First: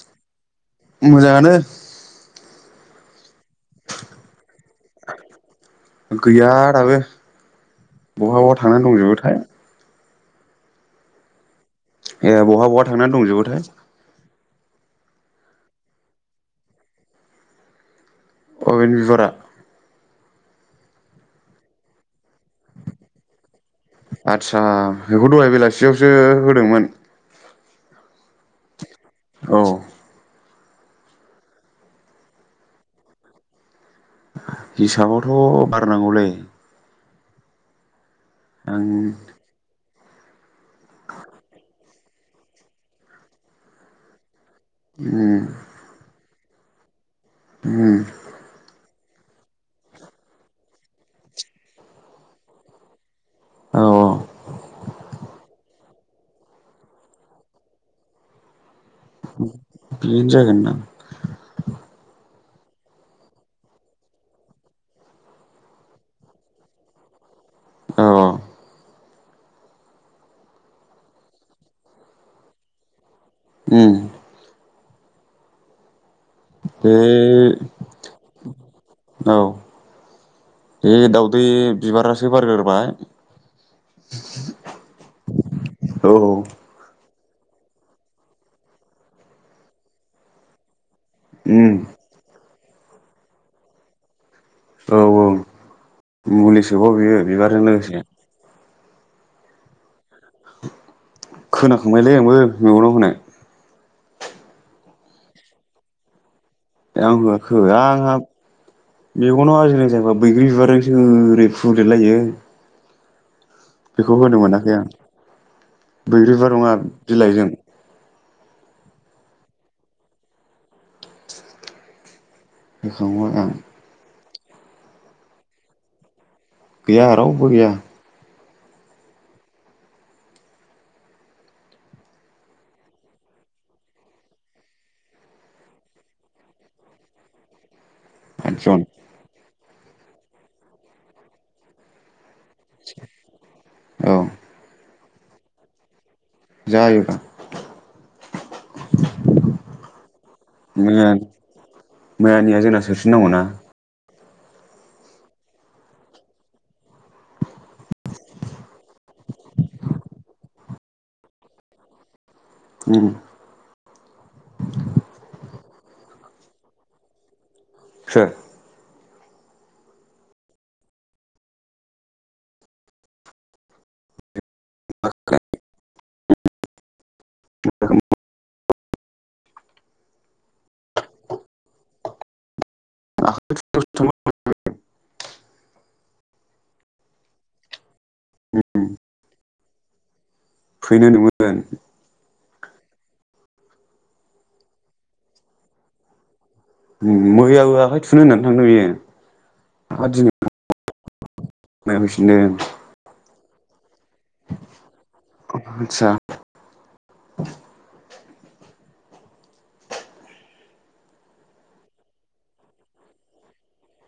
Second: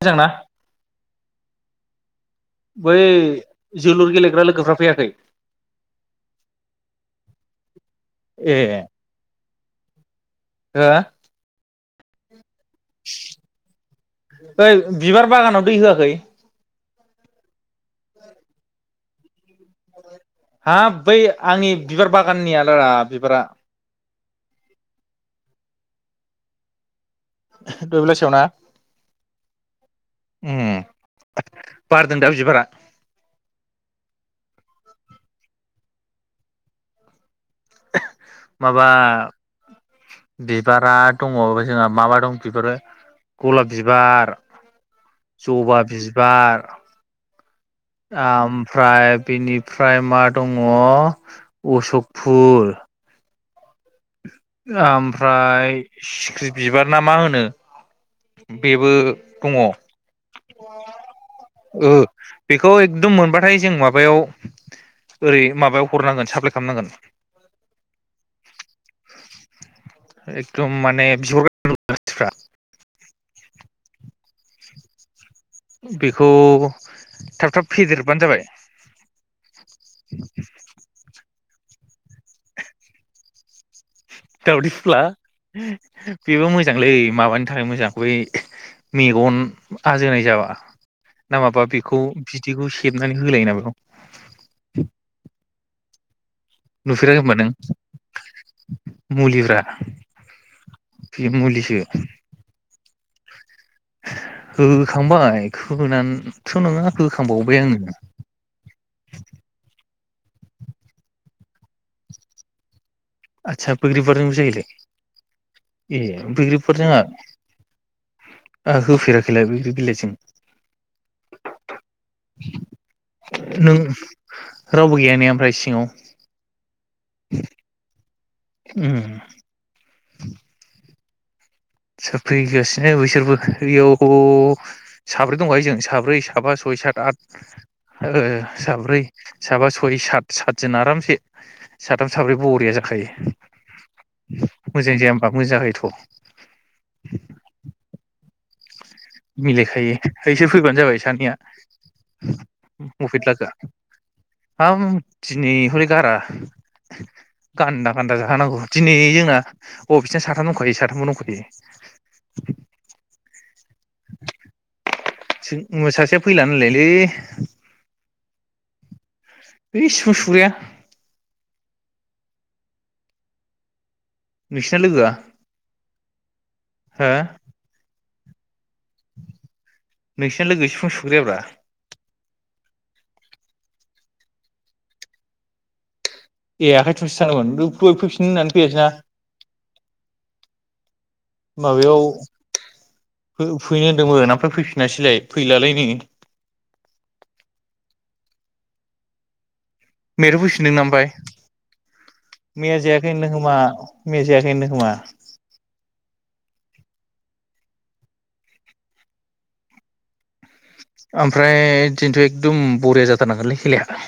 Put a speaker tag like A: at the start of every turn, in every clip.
A: मोजांना
B: मोजाङानो
A: बै जोलुर गेलेग्रा लोगोफ्रा फैयाखै?
B: गैया दाबो। बहा
A: ए
B: बहा थांनानै दंजोबोथाय।
A: हो
B: ए बहा बहा थांनानै दंजोबोथाय।
A: ओइ बिबार बागानाव दै होआखै?
B: अबिनि बिबारा?
A: हाब बै आंनि बिबार बागाननिया रा बिबारा?
B: आदसा बेखौ दहाय बेलासियावसो होदोंमोन।
A: दहाय बेलासेयावना?
B: औ
A: उम बारदों दा बिबारा?
B: हिसाबावथ' बारनांगौलै।
A: [inaudible]
B: आं
A: माबा बिबारा दङ जोंहा माबा दं बिफोरो गलाब बिबार
B: उम
A: जबा बिबार [inaudible]
B: उम
A: आ ओमफ्राय बेनिफ्राय मा दङ अशकफूल
B: औ औ
A: ओमफ्राय सिख्रि बिबार ना मा होनो बे बो दङ ओ
B: बिदिनो जागोन दां
A: बेखौ एकदम मोनबाथाय जों माबायाव ओरै माबायाव हरनांगोन साप्लाय खामनांगोन।
B: औ औ
A: एकदम माने बिहर [unintelligible] मानसिफ्रा।
B: उम
A: बेखौ
B: बे
A: थाब थाब फेदेरबानो जाबाय
B: बै बिबारासो बारग्रोबाय
A: दावदै फुला
B: औ
A: बेबो मोजांलै माबा नि थाखाय मोजां बै मेगन आजोनाय जाबा। ना माबा
B: उम
A: बेखौ बि दिखौ सेबनानै होलाय ना बेखौ
B: औ औ मुलि सोबाव
A: नुफेराखै
B: बियो बिबारजों लोगोसे।
A: मुलि ब्रा।
B: खोनाखांबायलै आंबो मेगनाव होनाय।
A: होखांबाय खोना
B: आं होआखो आंहा मेगनाव आजिनाय जायोबा बैग्रि बिबारजोंसो ओरै फुदेरलायो।
A: आदसा
B: बेखौ
A: बैग्रिबारजों
B: होनो मोनाखै आं
A: जायोलाय ए
B: बैग्रि बिबार नङा
A: बैग्रिफोरजों
B: बिलाइजों
A: आं होफेराखैलाय बैग्रि बिलाइजों।
B: होखांबाय आं।
A: नों रावबो गैया नेया ओमफ्राय सिङाव
B: गैया रावबो गैया।
A: उम। सोर फैगासिनो बैसोरबो ओययाव साब्रै दंखायो जों साब्रै साबा सय सात आथ। आरो
B: आदजन
A: साब्रै साबा सय सय सात सातजन आरामसे साथाम साब्रै बरिया जाखायो
B: औ
A: मोजां जाया मा मोजाङैथ।
B: जायोब्रा।
A: मिलायखायो इसोर फैबानो जाबाय
B: मैया
A: सानैया
B: मैयानिया जोंना
A: मफिट
B: सोफिननांगौना
A: लाखोआ आं दिनै हय गारा गान्दा गान्दा जाखानांगौ दिनै जोंना बबेस साथाम दंखायो साथामबो दंखायो।
B: उम।
A: उ सासेया फैला नोलायलै।
B: सोर?
A: बे सिफुं सुग्राया। नोंसिरना लोगोआ। हो।
B: [unintelligible]
A: नोंसिना लोगो सिफुं सुग्रायाब्रा।
B: [unintelligible]
A: ए आखाय थुमसो थांगोमोन दहय फैफिनगोन होननानै फैयासै ना।
B: फैनो होनदोंमोन।
A: फैनो होनदोंमोन ओमफ्राय फैफिनासैलाय फैलालाय नै।
B: उम मैयाबो आखाय थुनो होननानै थांदों बेयो।
A: मेयाथ फैफिनदोंना ओमफ्राय?
B: मैया फैफिनदों।
A: मा मिया जायाखैनो खोमा।
B: आदसा
A: ओमफ्राय दिनैथ एखकदम बरिया जाथारनांगोनलै खेलाया।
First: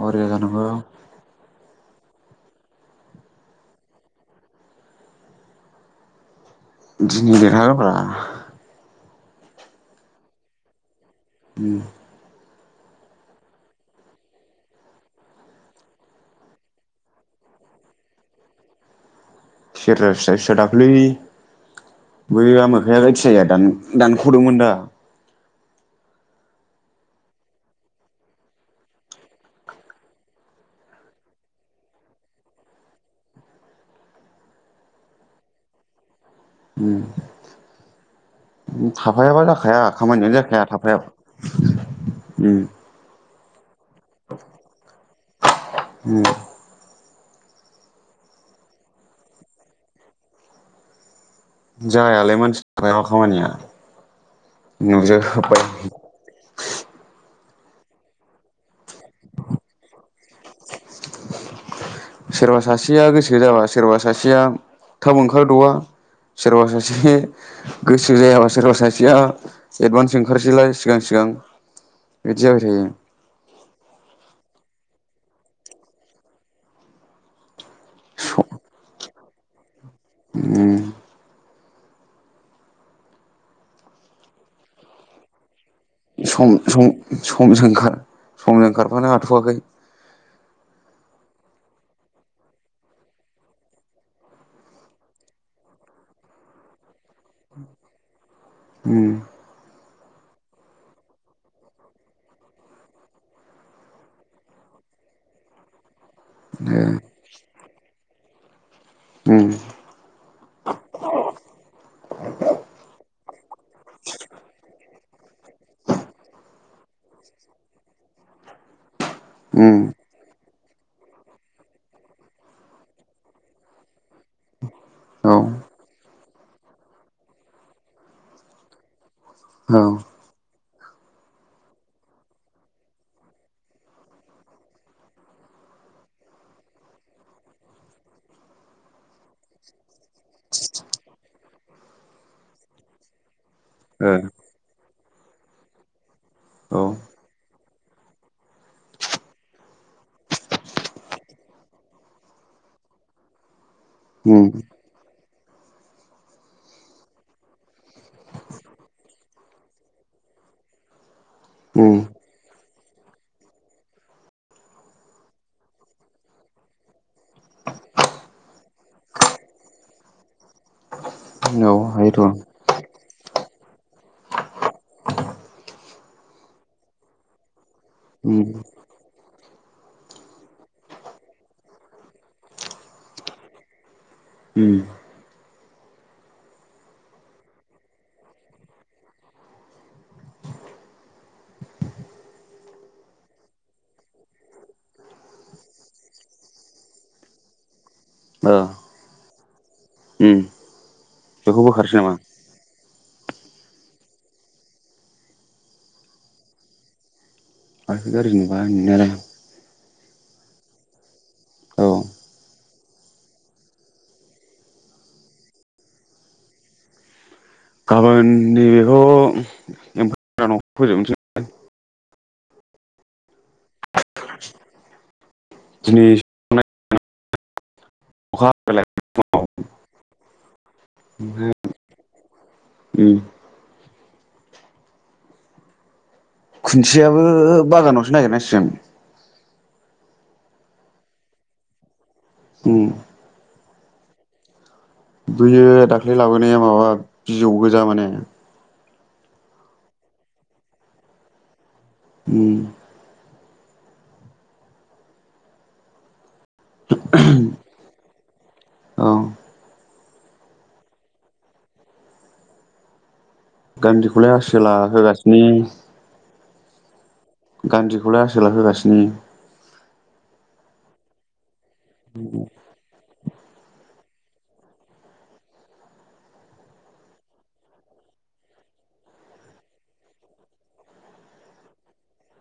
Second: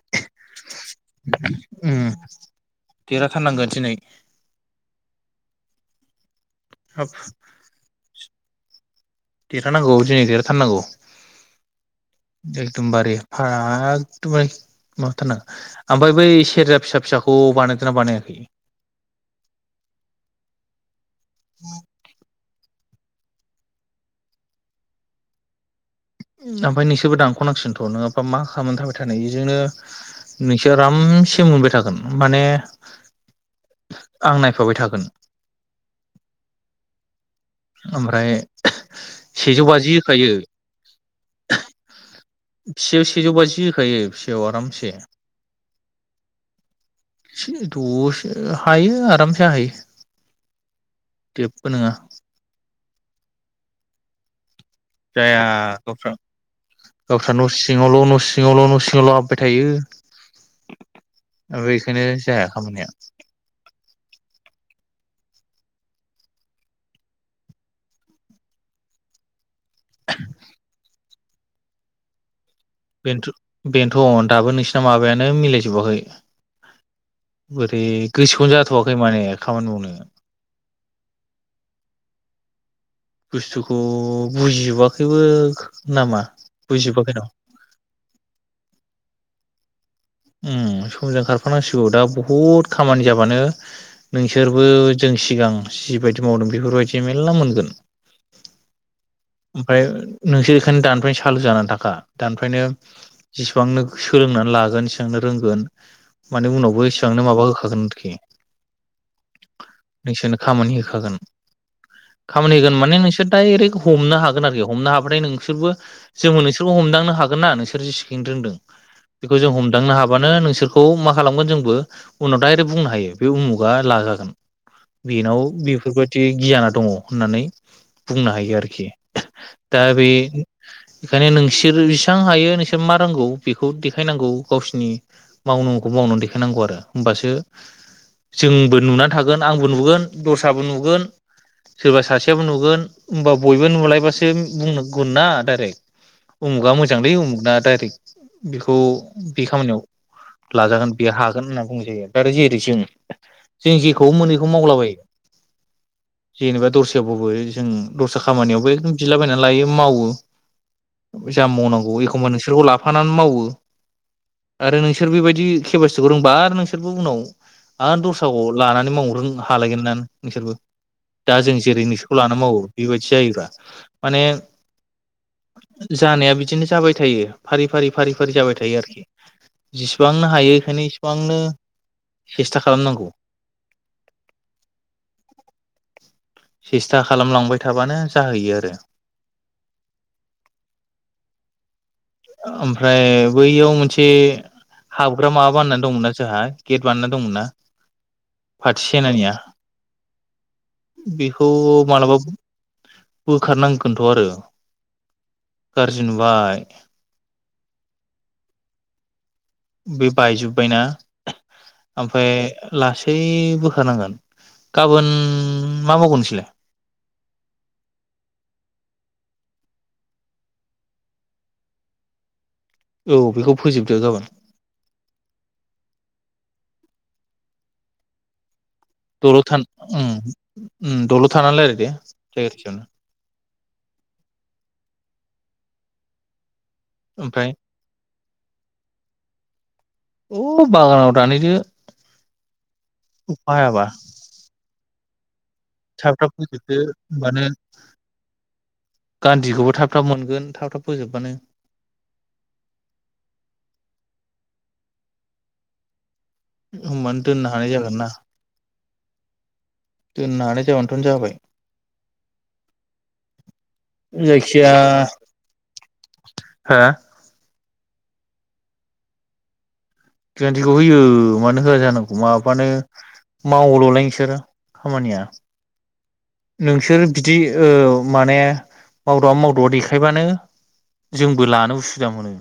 B: बरिया जानांगौ।
A: उम देरहाथारनांगोन दिनै। हाब
B: दिनै देरहागोनब्रा।
A: देरहानांगौ दिनै देरहाथारनांगौ।
B: उम।
A: एखदमबारे फार एकदमबारे माबाथारनांगौ। ओमफ्राय बै सेरजा फिसा फिसाखौ बानायदोंना बानायाखै?
B: सेरजा फिसा फिसा दाख्लै बै आमो बे ओथियाया दान-दानख'दोंमोन दा।
A: ओमफ्राय नोंसोरबो दानख'नांसिगोनथ नङाबा मा खालामनानै थाबाय थानो एजोंनो नोंसोर आरामसे मोनबाय थागोन माने आं नायफाबाय थागोन।
B: उम।
A: ओमफ्राय
B: थाफायाबा
A: सेजौ
B: जाखाया
A: बाजि
B: खामानियानो
A: होखायो।
B: जाखाया थाफायाबा उम
A: फिसायाव सेजौ बाजि हो खायो फिसायाव आरामसे।
B: उम।
A: दसेनो हायो आरामसे हायो। जेबो नङा
B: जायालाय मानसि गायाव खामानिया नजा खोब्बाय
A: सा न' सिङावल न' सिङाल न' सिङावल हाब्बाय थायो ओमफ्राय बेखायनो जाया
B: सोरबा
A: खामानिया
B: सासेया गोसो जाबा सोरबा सासे सेया थाब ओंखारदवा सोरबा सासे गोसो जायाबा सोरबा सासेया एडभान्स ओंखारसैलाय सिगां सिगां। [unintelligible]
A: बेन्थो बेन्थ दाबो नोंसि माबायानो मिलायजोबाखै बोर यै गोसोखौनो जाथवाखै माने। खामानि मावनो
B: उम।
A: बुस्थुखौ बुजिजोबाखैबो नामा
B: सम सम
A: बुजिजोबाखै र'
B: समजों खार समजों खारफानो हाथवाखै।
A: उम समजों खारफानांसिगौ दा बहुद खामानि जाबानो नोंसोरबो जों सिगां जिबायदि मावदों बेफोरबायदि मेल्ला मोनगोन।
B: उम
A: ओमफाय नोंसोर बेखायनो दानिफ्रायनो सालु जानानै थाखा दानिफ्रायनो जेसिबांनो सोलोंनानै लागोन एस सांनो रोंगोन माने
B: ए
A: उनावबो इसेबांनो माबा होखागोन आरोखि।
B: उम
A: नोंसोरनो खामानि होखागोन खामानि होगोन माने नोंसोर दाइरेक हमनो हागोन आरोखि हमनो हाबथाय नोंसोरबो जोङो नोंसोरबो हमदांनो हागोन ना नोंसोर जेसिखिनि रोंदों बेखौ जों हम
B: उम
A: दांनो हाबानो नोंसोरखौ मा खालामगोन जोंबो उनाव डाइरेक्ट बुंनो हायो बे उमुगा लाजागोन।
B: औ
A: बेनाव बेफोरबादि गियाना दङ होननानै बुंनो हायो आरोखि। दा
B: औ
A: बे खायनो नोंसोर जिसां हायो नोंसोर मा रोंगौ बेखौ देखायनांगौ गावसिनि मावनांगौखौ मावनानै देखायनांगौ आरो होमबासो जोंबो नुना थागोन आंबो नुगोन दस्राबो नुगोन सोरबा सासेयाबो नुगोन होमब बयबो नुलायबासो
B: ओ
A: बुंन गोनना दाइरेक्ट उमुगा
B: औ
A: मोजांलै उमुगना दाइरेक्ट बेखौ बे खामानियाव लाजागोन बे हागोन होनना बुं जायो दा जेरै जों जों जेखौ मोनो
B: उम
A: बेखौनो मावलाबायो। जेनेबा दस्रायावबाबो जों दस्रा खामानियावबो एकदम बिलाबायनानै लायो मावो जा मावनांगौ
B: उम
A: एखमबा नोंसोरखौ लाफानानै मावो। आरो नोंसोर बेबायदि केपासिटिखौ रोंबा आरो नोंसोरबो उनाव आरो दस्राखौ लानानै मावनो रों हालायगोन ना नोंसोरबो दा जों
B: औ
A: जेरै नोंसोरखौ
B: हायोथ'
A: लाना मावो बेबायदि जायोब्रा माने जानाया बिदिनो जाबाय थायो फारि फारि फारि फारि
B: उम
A: जाबाय थायो आरोखि। जेसेबांनो हायो बेखायनो इसेबांनो सेस्था खालामनांगौ।
B: उम
A: सेस्था खालामलांबाय थाबानो जाहैयो आरो ओमफ्राय बैयाव मोनसे हाबग्रा माबा बानायना दंमोनना जोंहा गेट बानायना दंमोनना?
B: ओ
A: फाथि सेनानिया
B: उम
A: बे
B: [unintelligible] नामा
A: बोखारनांगोनथ आरो गाज्रि नुबाय।
B: [unintelligible] गाज्रि नुबाय नुनायालाय।
A: बे बायजोब्बायना
B: औ
A: ओमफ्राय लासै बोखारनांगोन गाबोन मा मावगोन नोंसोरलाय?
B: गाबोन नै बेखौ [unintelligible] फोजोबनोसै
A: औ बेखौ फोजोबदो गाबोन।
B: दिनै अखा हालाय
A: दलद था उम उम दलद थानानानै
B: उम
A: रायलाय दे जायगाथसेयावनो।
B: खुन्थियाबो
A: ओमफ्राय
B: बागानावसो नागिरनांसि [unintelligible]
A: औ बागानाव दानहैदो।
B: उम
A: खा हायाबा
B: बैयो दाख्लै लाबोनाया माबा बिजौ गोजा माने
A: गान्धिखौबो थाब थाब मोनगोन थाब थाब फोजोबबानो।
B: उम
A: होमबानो दोननो हानाय जागोन ना।
B: औ
A: दोननानै [unintelligible] जाबाय
B: गान्धिखौलाय
A: जायखिया
B: आसोला होगासिनो।
A: हो।
B: गान्धिखौलाय आसोला होगासिनो‌।
A: बिदिखौ होयो। मानो होआ जानांगौ माबानो मावललाय नों सोरो खामानिया नोंसोर बिदि माने मावदावा मावदावा देखायबानो जोंबो लानो उसुबिदा मोनो।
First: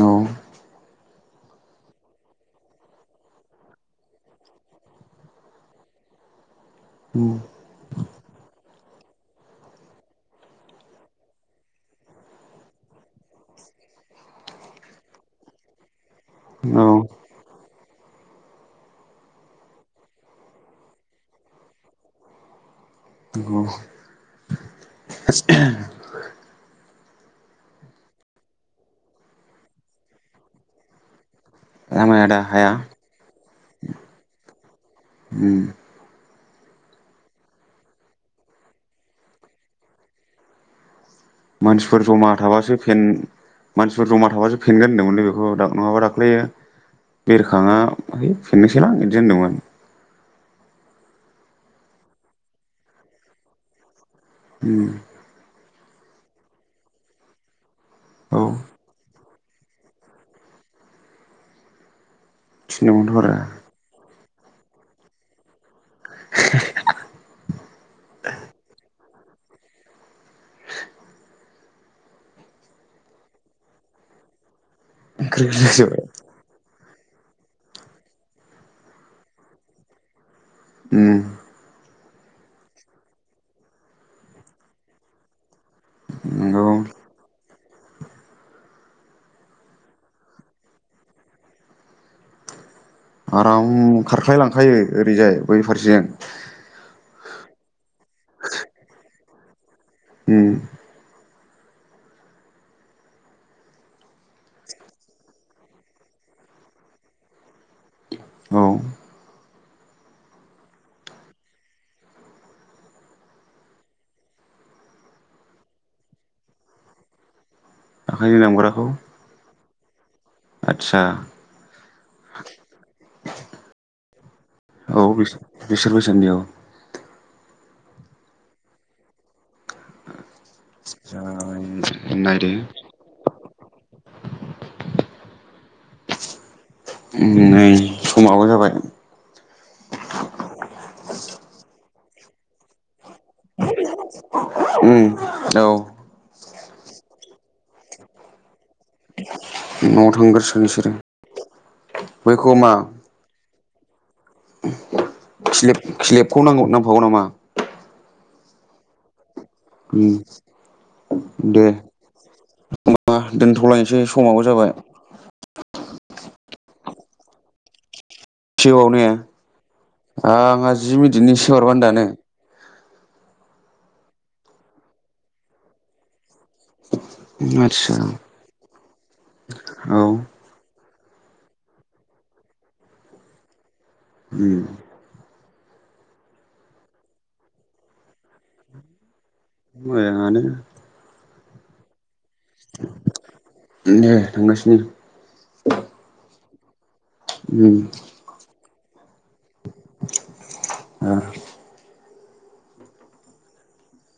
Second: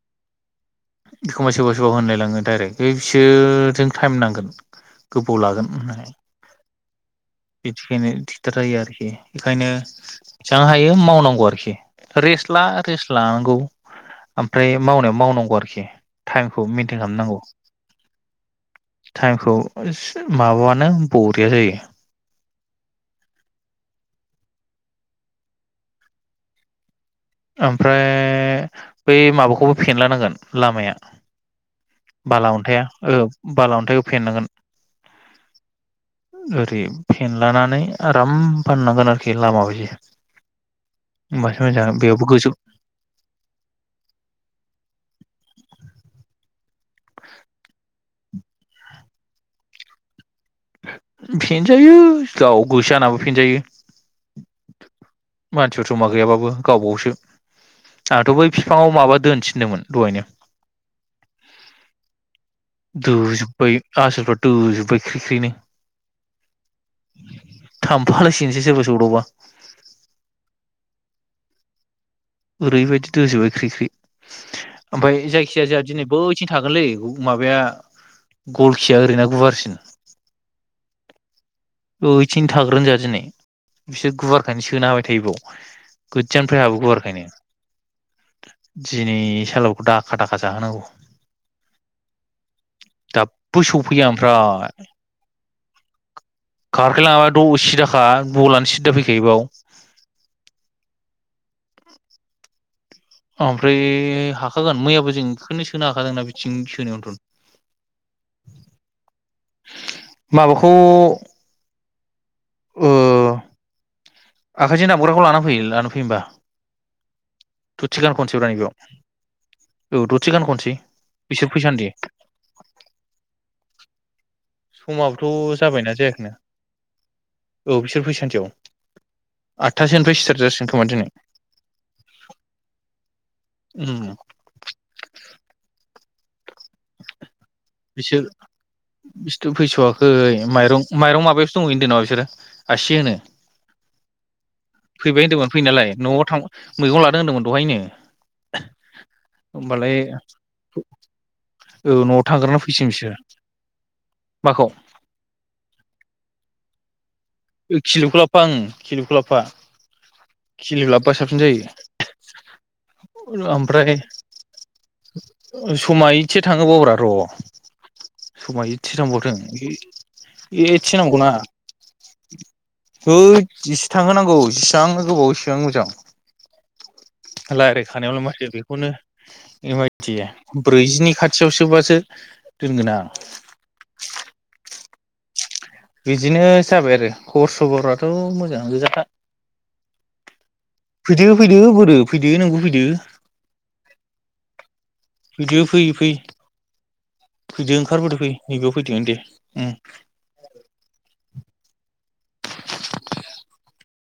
B: औ।
A: एखमबा सोरबा सोरबा होनलायलाङो डाइरेक्ट बिसोरजों टाइम नांगोन गोबाव लागोन होननानै। बेदिखायनो। खोथा गैया आरोखि ओंखायनो बेनो हायो मावनांगौ आरोखि रेस्ट ला रेस्ट लानांगौ ओमफ्राय मावनायाव मावनांगौ आरोखि। टाइमखौ
B: औ
A: मेइनटेन खालामनांगौ टाइमखौ एसे माबानो बरिया जायो।
B: औ [inaudible]
A: ओमफाय बै माबाखौ फेनला नांगोन लामाया।
B: आमाइ आदा
A: बाला
B: हाया
A: अन्थाया औ। बाला अन्थाइखौ फेननांगोन
B: उम
A: ओरै फेनलानानै आराम फाननांगोन आरोखि लामा बायदि। मास मोजां
B: मानसिफोर जमा
A: बेयावबो। गोजौ
B: थाबासो फेन मानसिफोर जमा थाबासो फेगोन। होनदोंमोनलै बेखौ दा नङाबा दाख्लैयो बेरखाङा है फिननोसैलां बिदि होनदोंमोन।
A: फेनजायो गाव गोसोजाना फेनजायो।
B: उम।
A: मानसिफोर जमा गैयाबाबो गावबावसो। आंहाथ
B: औ
A: बै बिफाङाव माबा दोनोसै। फिदोंमोन दहायनो।
B: थिनदोंमोनथ'
A: दोजोबबाय आसोल दोजोब्बाय ख्रिख्रिनो थांफालायसिन गोनसो जोङो सौग्रावबा। ओरैबायदि दोजोबबाय ख्रि ख्रि। ओमफ्राय
B: आरो ख्रि
A: जायखिजाया
B: ख्रि
A: जोंहा
B: जाबाय
A: दिनै बैथिं थागोनलै। माबाया गल खिया ओरैना गुवारसिन।
B: ओम।
A: ओैथिंनो थाग्रोन जाहा दिनै बिसोर गुवारखायनो सोनो हाबाय थायो बाव। गोजाननिफ्रायनो
B: नंगौ
A: हाबो गुवारखायनो। दिनै सालबखौ दाखा दाखा जाहोनांगौ। दाबो
B: आराम
A: सौफैया
B: खारख्लाय
A: ओमफ्राय
B: लांखायो ओरैजाय। बैफोरजों।
A: खारख्लाय लाङाबा द उसिद खा बलआनो सिदा फैखायो बाव।
B: उम
A: ओमफ्राय हाखागोन मैयाबो जों बेखौनो सोनो हाखादोंना बिथिं सोनायावथ'
B: औ
A: माबाखौ ओ आखायजों दामग्राखौ लाना फै लाना फैयो बा। दसे
B: आखाइजों
A: गान
B: दामग्राखौ
A: [unintelligible] औथ' दसे गान खनसै
B: आदसा
A: बिसोर फैसानदि।
B: औ बिस-बिसोर बैसानिआव
A: औ बिसोर फैसान्दियाव आटथासोनिफ्राय स्टार्ट जासिग खोमा दिनै
B: नायदो
A: उम
B: [inaudible] नै
A: बिसोर
B: समाबो जाबाय
A: बिसोथ' फैथ'वाखै माइरं माइरं माबायावस दंहै होन्दो नामा बिसोरो आसि होनो
B: [unintelligible] उम
A: फैबाय होन्दोंमोन
B: औ
A: फैनायालाय न'आव थां मैगं लादों होनदोंमोन दहायनो। होमबालाय
B: न' थांगासिगोन बिसोरो।
A: औ न'आव थांग्रोना फैसिगोन बिसोरो। माखौ
B: खिलिब खिलिबखौ नांगौ नां गौ नामा?
A: ओम खिलिबखौ लाबफा ओम खिलिबखौ लाबफा
B: ओम दे
A: जायो
B: ना
A: ओमफ्राय
B: दोनथ'लायनोसै समाबो जाबाय।
A: समा एसे थांहोबावब्रा र'
B: [unintelligible]
A: समा एसे
B: नो
A: थांबावथों
B: आंहा जि मिनिटनि इसे बारबानो दानो [unintelligible]
A: होद इसे थांहोनांगौ जसेबांनो गोबाव इसेबां मोजां।
B: आदसा
A: लायरायखानायावलाय माथो बेखौनो
B: औ
A: [unintelligible] ब्रैजि नि खाथियाव सोबासो दोनगोना
B: उम
A: बिदिनो जाबाय आरो खबर सबराथ' मोजाङानो गोजाखा
B: मोजाङानो
A: दो फैदो बोरो फैदो नोंबो फैदो
B: दे थांगासिनो
A: फैदो फै फै
B: उम
A: फैदो ओंखारबोदो फै नैबेयाव फैदो दे उम
B: आ
A: [inaudible]